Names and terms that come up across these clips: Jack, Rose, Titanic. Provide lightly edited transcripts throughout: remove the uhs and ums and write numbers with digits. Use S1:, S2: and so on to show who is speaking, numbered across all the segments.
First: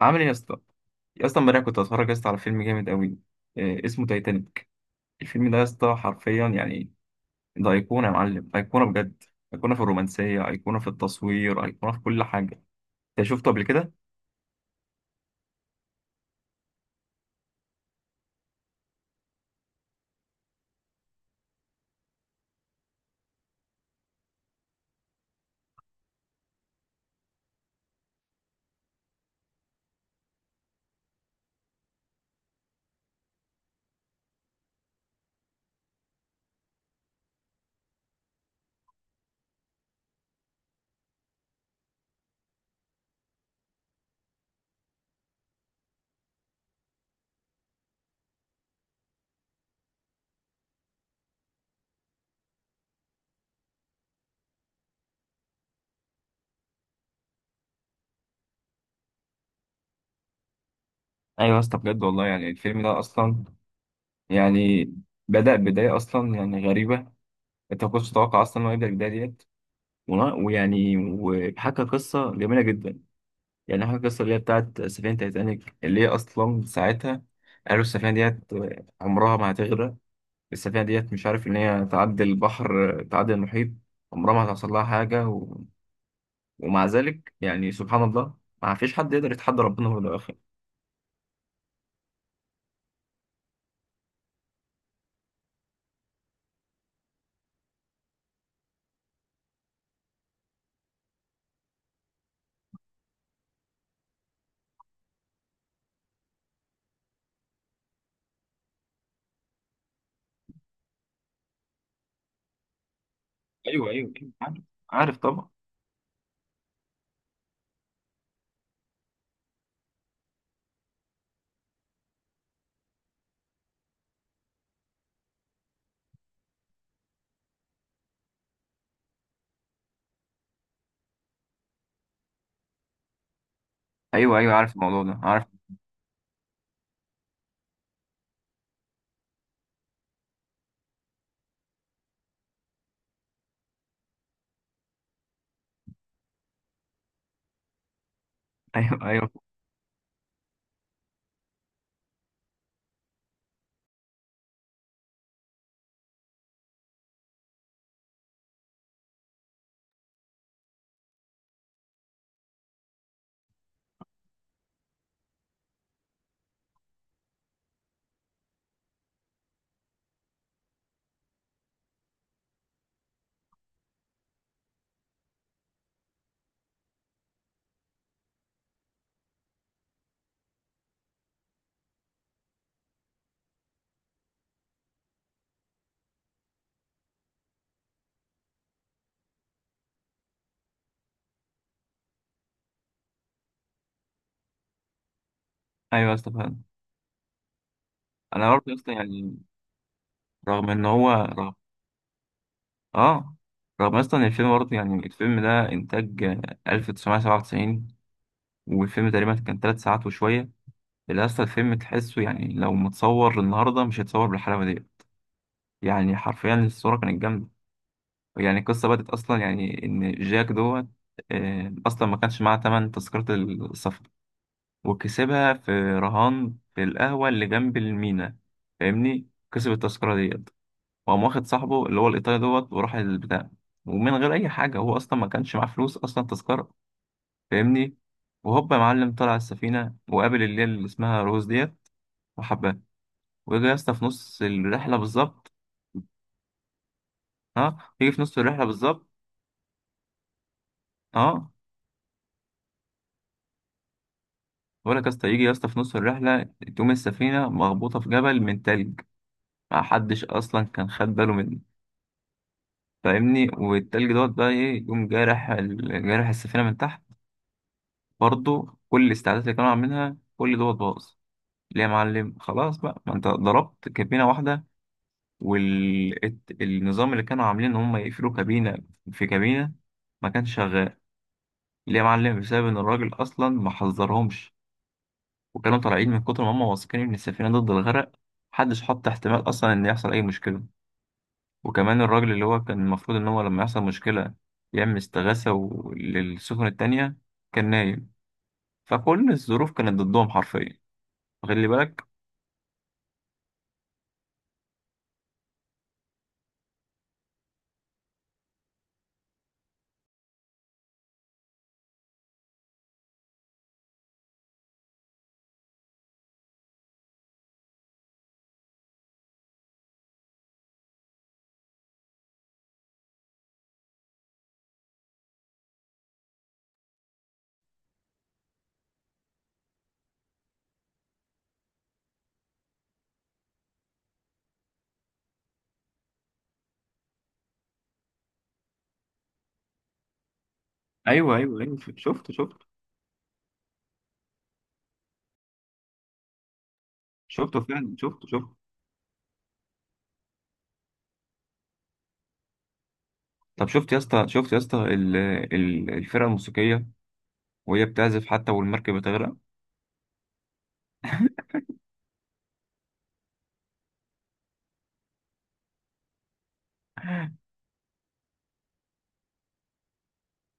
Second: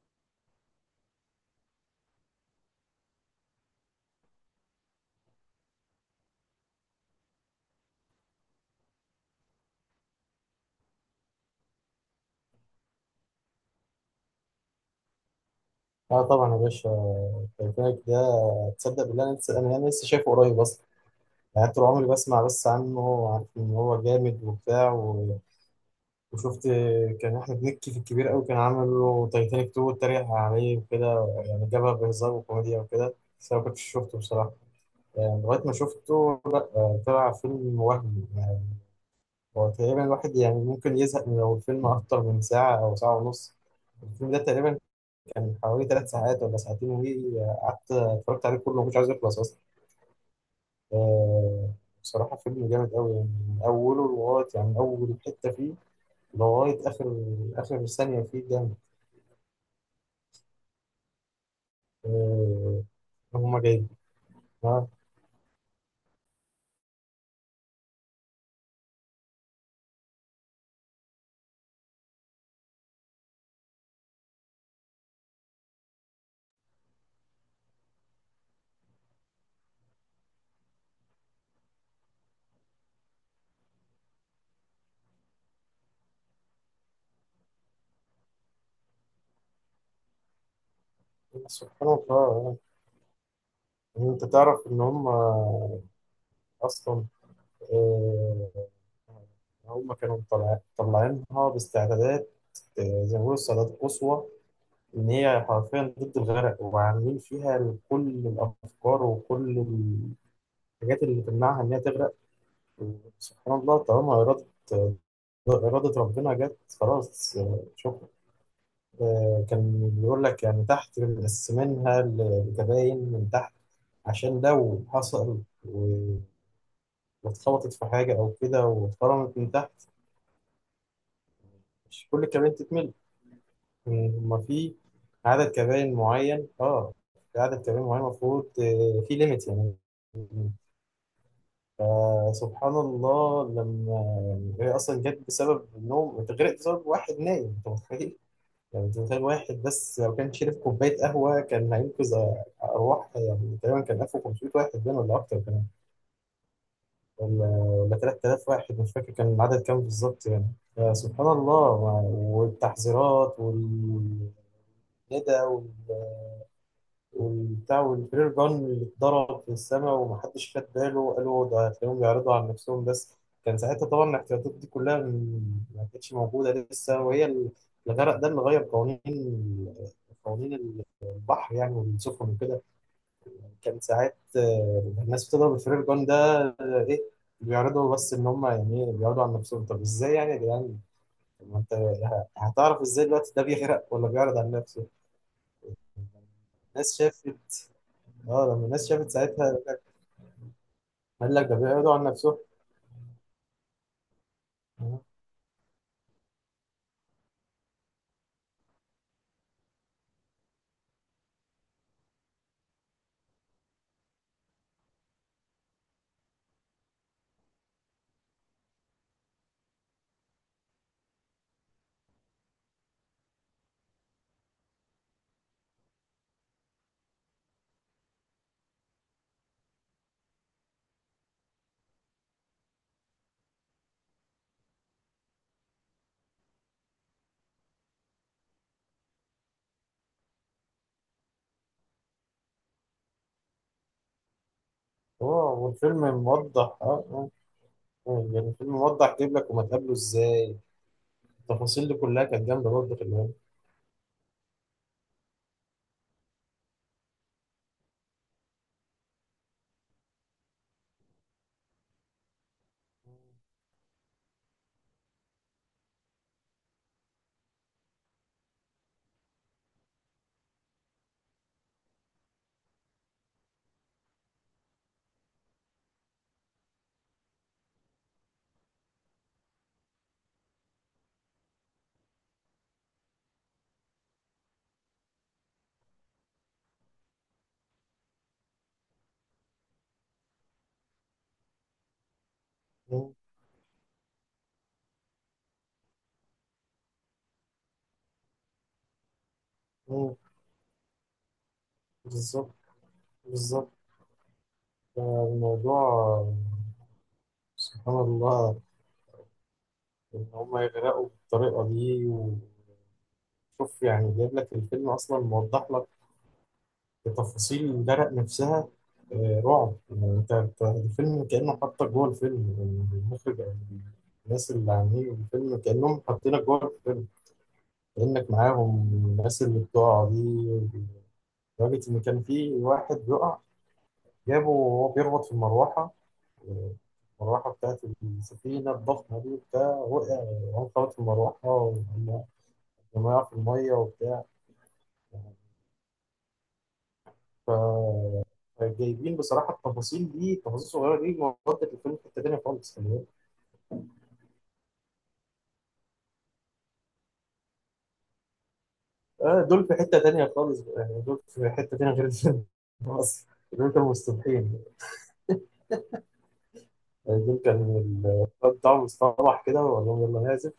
S1: عامل ايه يا اسطى امبارح كنت اتفرج يا اسطى على فيلم جامد قوي. آه، اسمه تايتانيك. الفيلم ده يا اسطى حرفيا يعني، ده ايقونه يا معلم، ايقونه بجد. ايقونه في الرومانسيه، ايقونه في التصوير، ايقونه في كل حاجه. انت شفته قبل كده؟
S2: اه، طبعا يا باشا. تايتانيك ده، تصدق بالله انا لسه انا أنا لسه شايفه قريب اصلا. يعني طول عمري بسمع بس عنه وعارف ان هو جامد وبتاع و... وشفت كان احمد مكي في الكبير قوي كان عامل له تايتانيك 2 واتريق عليه وكده. يعني جابها بهزار وكوميديا وكده. بس انا ما كنتش شفته بصراحه، يعني لغايه ما شفته، طلع فيلم وهمي يعني. هو تقريبا الواحد يعني ممكن يزهق من لو الفيلم اكتر من ساعه او ساعه ونص. الفيلم ده تقريبا كان حوالي 3 ساعات ولا ساعتين قعدت اتفرجت عليه كله، مش عايز يخلص اصلا. آه، بصراحة فيلم جامد قوي، يعني من أوله لغاية يعني من أول حتة فيه لغاية آخر ثانية فيه جامد.
S1: ايوه يا اسطى، بجد والله، يعني الفيلم
S2: آه،
S1: ده اصلا
S2: هما جايين.
S1: يعني
S2: آه،
S1: بدأ بدايه اصلا يعني غريبه. انت ما كنتش تتوقع اصلا انه يبدأ البدايه ديت. و- ويعني وحكى قصه جميله جدا. يعني حكى قصه اللي هي بتاعت سفينه تايتانيك، اللي هي اصلا ساعتها قالوا السفينه ديت عمرها ما هتغرق. السفينة ديت مش عارف إن هي تعدي البحر تعدي المحيط، عمرها ما هتحصل لها حاجة. ومع ذلك يعني سبحان الله، ما فيش حد يقدر يتحدى ربنا، هو ده أخي.
S2: سبحان الله. يعني أنت تعرف إن هما أصلا آه، هما كانوا مطلعينها باستعدادات، زي ما بيقولوا استعدادات قصوى، إن هي حرفيا ضد الغرق، وعاملين فيها كل الأفكار وكل الحاجات اللي تمنعها إنها تغرق. وسبحان الله،
S1: أيوه أيوه
S2: طالما
S1: أيوه
S2: إرادة
S1: عارف، عارف طبعا.
S2: إرادة ربنا جت خلاص. آه، شكرا. كان بيقول لك يعني تحت مقسمينها لكباين من تحت، عشان لو حصل واتخبطت في حاجة أو كده واتخرمت من تحت، مش كل الكباين تتملي. هما
S1: أيوه أيوه عارف
S2: في
S1: الموضوع ده، عارف.
S2: عدد كباين معين، اه، في عدد كباين معين المفروض، في ليميت يعني. فسبحان الله، لما يعني هي اصلا جت بسبب النوم، اتغرقت بسبب واحد نايم. انت متخيل؟ يعني
S1: أيوه
S2: انت متخيل
S1: أيوه
S2: واحد بس لو كان شرب كوبايه قهوه كان هينقذ ارواح. يعني تقريبا كان 1500 واحد بين ولا اكتر كمان، ولا 3000 واحد، مش فاكر كان العدد كام بالظبط يعني. فسبحان الله، والتحذيرات والندى والبتاع والفرير جان اللي اتضرب في السماء ومحدش خد باله، قالوا ده هتلاقيهم بيعرضوا عن نفسهم بس. كان ساعتها طبعا الاحتياطات دي كلها ما كانتش موجودة لسه، وهي الغرق ده اللي غير قوانين البحر يعني والسفن وكده. كان ساعات، الناس بتضرب الفرير جان ده، آه، ايه، بيعرضوا بس ان هم، يعني إيه، بيعرضوا عن نفسهم. طب ازاي يعني يا جدعان؟ طب ما انت هتعرف ازاي دلوقتي ده بيغرق ولا بيعرض عن نفسه؟
S1: أيوه استفاد.
S2: الناس شافت اه
S1: أنا
S2: لما
S1: برضه
S2: الناس
S1: أصلا
S2: شافت
S1: يعني
S2: ساعتها، قال لك
S1: رغم،
S2: ده بيعرضوا عن نفسه.
S1: آه، رغم أصلا إن الفيلم برضه، يعني الفيلم ده إنتاج، آه، 1997. والفيلم تقريبا كان تلات ساعات وشوية. اللي أصلا الفيلم تحسه يعني لو متصور النهاردة مش هيتصور بالحلاوة دي. يعني حرفيا الصورة كانت جامدة. يعني القصة بدأت أصلا يعني إن جاك دوت، آه، أصلا ما كانش معاه تمن تذكرة السفر، وكسبها في رهان في القهوة اللي جنب المينا. فاهمني؟ كسب التذكرة ديت، وقام واخد صاحبه اللي هو الإيطالي دوت وراح البتاع، ومن غير أي حاجة، هو أصلا ما كانش معاه فلوس أصلا تذكرة. فاهمني؟ وهوب يا معلم طلع السفينة، وقابل اللي هي اللي اسمها روز ديت، وحبها. ويجي يا اسطى في نص الرحلة
S2: اه،
S1: بالظبط،
S2: والفيلم موضح، اه، اه،
S1: اه، يجي في نص
S2: يعني
S1: الرحلة
S2: الفيلم
S1: بالظبط،
S2: موضح، جايب لك هما اتقابلوا ازاي،
S1: اه.
S2: التفاصيل دي كلها كانت جامده برضه في الهند.
S1: بقول لك يا اسطى، يجي يا اسطى في نص الرحله، تقوم السفينه مخبوطه في جبل من تلج، ما حدش اصلا كان خد باله منه. فاهمني؟ والتلج دوت بقى ايه، يقوم جارح جارح السفينه من تحت. برضه كل الاستعدادات اللي كانوا عاملينها كل دوت باظ. ليه يا معلم؟ خلاص بقى، ما انت ضربت كابينه واحده، والنظام اللي كانوا عاملين ان هم يقفلوا كابينه في كابينه ما كانش شغال. ليه يا معلم؟ بسبب ان الراجل اصلا ما حذرهمش، وكانوا طالعين من كتر ما هم واثقين ان السفينه ضد الغرق، محدش حط احتمال اصلا ان يحصل اي مشكله. وكمان الراجل اللي هو كان المفروض ان هو لما يحصل مشكله يعمل استغاثه للسفن التانية كان نايم. فكل الظروف كانت ضدهم حرفيا. خلي بالك.
S2: بالظبط بالظبط. آه، الموضوع، سبحان الله، ان هما يغرقوا بالطريقه دي. وشوف يعني جايب لك الفيلم اصلا موضح لك بتفاصيل درق نفسها. آه، رعب يعني، أنت الفيلم كأنه حاطك جوه الفيلم يعني، المخرج أو الناس اللي عاملين الفيلم كأنهم حاطينك جوه الفيلم، كأنك معاهم. الناس اللي بتقع دي، لدرجة إن كان في واحد بيقع جابه وهو بيربط في المروحة. آه، المروحة بتاعت السفينة الضخمة دي، بتاع وقع، وقع في
S1: ايوه
S2: المروحة،
S1: ايوه ايوه،
S2: ولما
S1: شفت
S2: وقع في المية وبتاع.
S1: شفته فعلا، شفته.
S2: جايبين بصراحه التفاصيل دي، التفاصيل الصغيره دي ودت الفيلم في حته تانيه خالص يعني.
S1: طب شفت يا اسطى، شفت يا اسطى الفرقه الموسيقيه وهي بتعزف حتى والمركب بتغرق؟
S2: آه، دول في حته تانيه خالص يعني، دول في حته تانيه غير الفيلم. اصلا دول كانوا مستبحين. آه، دول كان الواد بتاعهم مستوحش كده وقال لهم يلا نعزف.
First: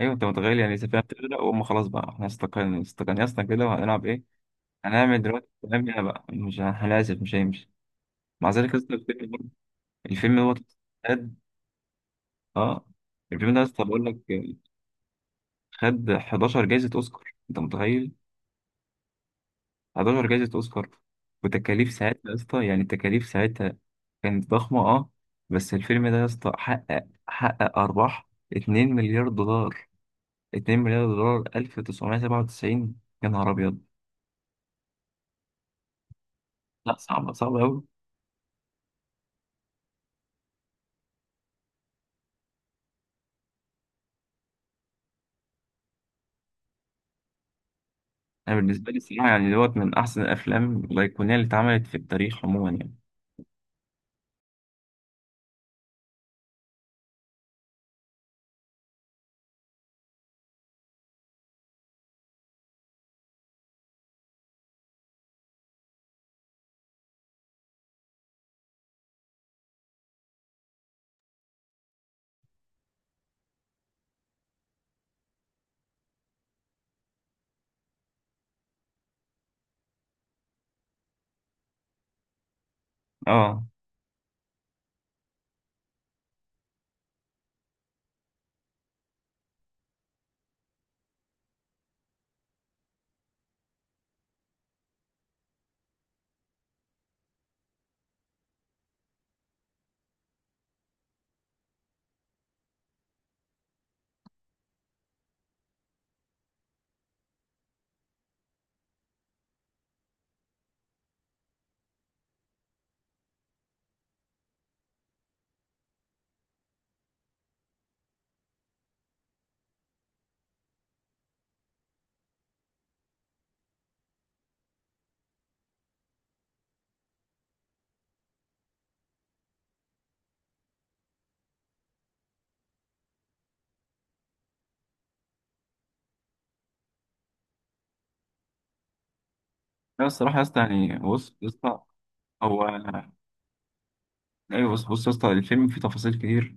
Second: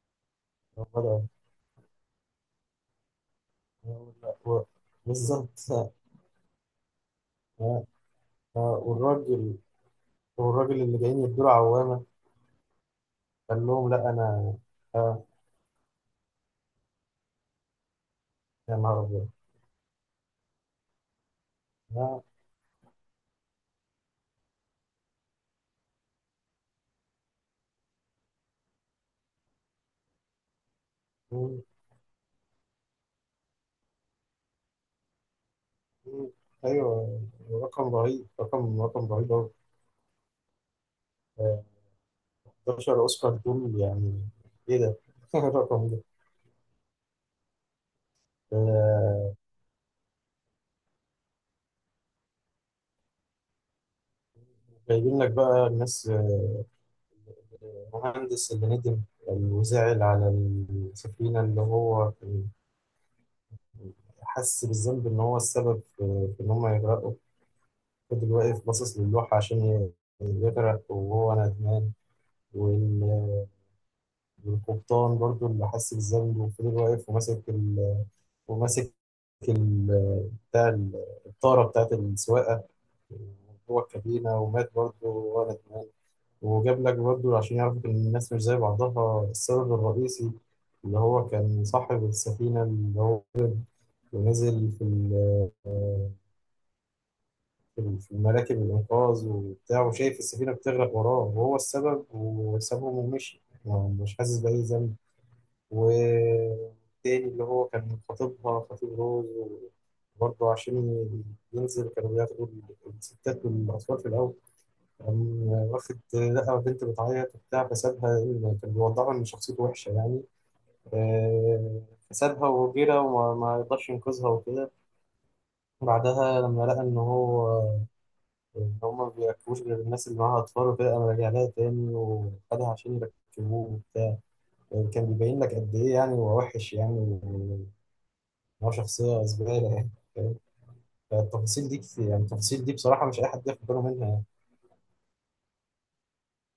S1: ايوه انت متخيل؟ يعني السفينه
S2: بدأ.
S1: بتغرق وهم خلاص بقى، احنا استقلنا استقلنا يا اسطى كده، وهنلعب ايه، هنعمل دلوقتي؟
S2: بالظبط.
S1: كلامنا بقى مش هنعزف مش هيمشي.
S2: آه،
S1: مع ذلك
S2: آه،
S1: اصلا
S2: والراجل
S1: الفيلم دوت
S2: والراجل اللي جايين
S1: خد،
S2: يدوا عوامه،
S1: اه، الفيلم ده
S2: قال
S1: اصلا
S2: لهم
S1: بقول
S2: لا
S1: لك
S2: انا. آه.
S1: خد 11 جايزة اوسكار. انت متخيل؟
S2: يا نهار ابيض.
S1: 11 جايزة اوسكار. وتكاليف ساعتها
S2: آه،
S1: يا اسطى، يعني التكاليف ساعتها كانت ضخمة، اه. بس الفيلم ده يا اسطى حقق ارباح 2 مليار دولار. 2 مليار دولار
S2: مم،
S1: 1997، يا نهار ابيض.
S2: مم،
S1: لا
S2: ايوه.
S1: صعبة، صعبة قوي.
S2: رقم رهيب أوي. آه، 11 اوسكار دول يعني. ايه ده؟ الرقم ده.
S1: انا بالنسبه لي
S2: آه،
S1: الصراحه يعني دوت من احسن الافلام الايقونيه اللي اتعملت في التاريخ عموما يعني.
S2: جايبين لك بقى الناس، المهندس اللي ندم يعني وزعل على السفينة، اللي هو كان حس بالذنب إن هو السبب في إن هم يغرقوا. فضل واقف باصص للوحة عشان يغرق وهو ندمان. وال- والقبطان برضو اللي حس بالذنب، وفضل واقف وماسك وماسك ال... بتاع الطارة بتاعت السواقة
S1: اه
S2: جوه الكابينة، ومات برضه ورا دماغه. وجاب لك برضه عشان يعرف إن الناس مش زي بعضها، السبب الرئيسي اللي هو كان صاحب السفينة، اللي هو ونزل في في مراكب الإنقاذ وبتاع، وشايف السفينة بتغرق وراه وهو السبب، وسابهم ومشي يعني، مش حاسس بأي ذنب. والتاني اللي هو كان خطيبها، خطيب روز، برضه عشان ينزل، كانوا بياخدوا الستات والأطفال في الأول، كان واخد لقى بنت بتعيط وبتاع فسابها، لأن كان بيوضحها إن شخصيته وحشة يعني. آه، فسابها وجرى وما ما يقدرش ينقذها وكده. بعدها لما لقى إن هما ما بيركبوش غير الناس اللي معاها أطفال وكده، قام راجع لها تاني وخدها عشان يركبوه وبتاع. آه، كان بيبين لك قد إيه يعني هو وحش يعني، وإن هو شخصية زبالة يعني.
S1: لا
S2: فاهم؟
S1: الصراحه يا اسطى، يعني بص يا
S2: فالتفاصيل دي
S1: اسطى،
S2: كتير يعني،
S1: هو
S2: التفاصيل دي بصراحة مش أي حد ياخد باله منها يعني.
S1: ايوه بص بص يا اسطى، الفيلم فيه تفاصيل كتير،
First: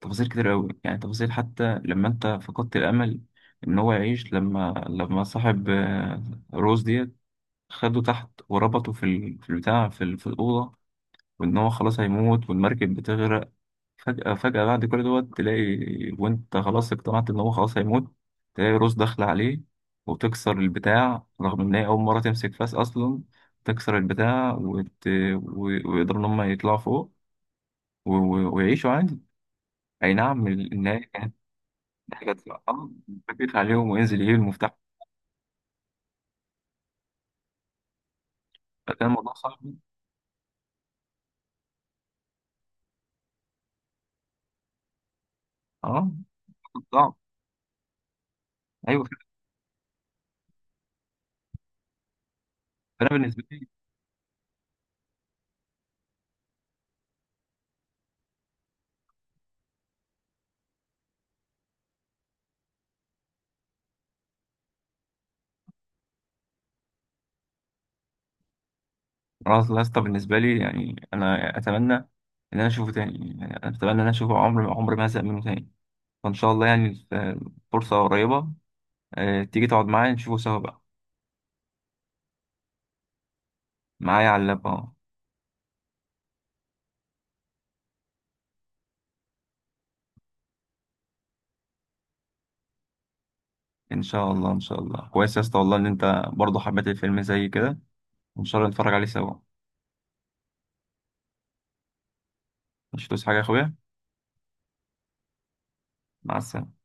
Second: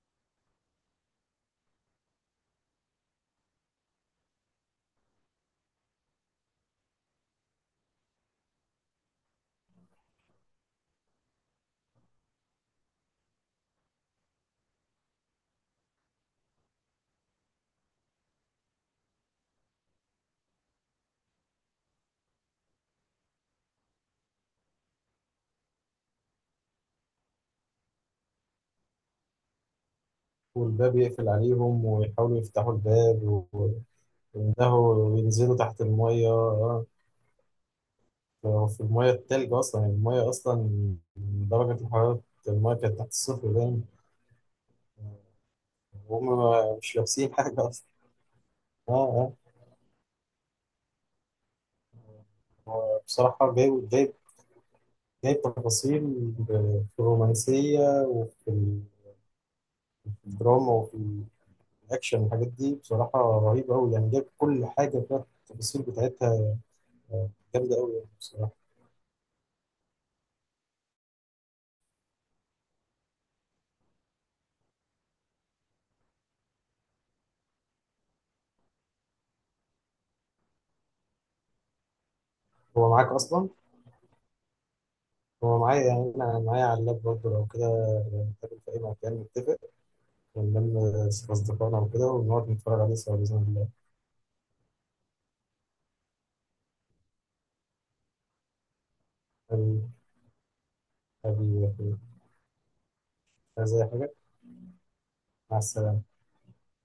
S1: تفاصيل كتير قوي يعني. تفاصيل حتى لما انت فقدت الامل ان هو يعيش، لما صاحب، آه، روز ديت، خده تحت وربطه في البتاع، في الاوضه، وان هو خلاص هيموت والمركب بتغرق. فجأة فجأة بعد كل دوت تلاقي، وانت خلاص اقتنعت ان هو خلاص هيموت، تلاقي روس داخلة عليه وتكسر البتاع رغم ان هي اول مرة تمسك فاس اصلا، تكسر البتاع و... ويقدروا ان هم يطلعوا فوق ويعيشوا عادي. اي نعم، ان
S2: والباب
S1: هي
S2: يقفل
S1: كانت
S2: عليهم
S1: حاجة،
S2: ويحاولوا يفتحوا
S1: اه،
S2: الباب،
S1: بيقف عليهم وينزل يجيب
S2: ده
S1: المفتاح،
S2: بينزلوا تحت المية. هو في
S1: فكان
S2: المية
S1: الموضوع
S2: التلج
S1: صعب،
S2: أصلا يعني، المية أصلا درجة الحرارة، المية كانت تحت الصفر دايما،
S1: اه
S2: وهم مش
S1: صعب،
S2: لابسين حاجة أصلا. آه
S1: ايوه.
S2: آه هو
S1: فانا بالنسبة
S2: بصراحة
S1: لي،
S2: جايب تفاصيل في الرومانسية وفي الدراما وفي الأكشن، والحاجات دي بصراحة رهيبة أوي يعني، جايب كل حاجة فيها التفاصيل بتاعتها، جامدة أوي يعني بصراحة.
S1: خلاص لاسطى بالنسبة لي يعني انا اتمنى ان انا اشوفه تاني، يعني انا اتمنى ان انا اشوفه، عمر عمر ما هزهق منه تاني. فإن شاء الله يعني، آه، فرصة قريبة، آه، تيجي تقعد معايا نشوفه سوا بقى.
S2: هو معاك أصلا؟
S1: معايا على اللاب، اه.
S2: هو معايا، يعني أنا معايا على اللاب برضه، لو كده نتقابل في أي مكان نتفق ونلم أصدقائنا وكده، ونقعد نتفرج عليه سوا بإذن الله.
S1: إن شاء الله إن شاء الله، كويس يا اسطى والله إن أنت برضه حبيت الفيلم زي كده، وإن شاء الله نتفرج عليه سوا.
S2: حبيبي، حبيبي يا أخويا.
S1: مش هتوصي حاجة يا
S2: عايز
S1: أخويا؟
S2: أي حاجة؟ مع السلامة.
S1: مع السلامة.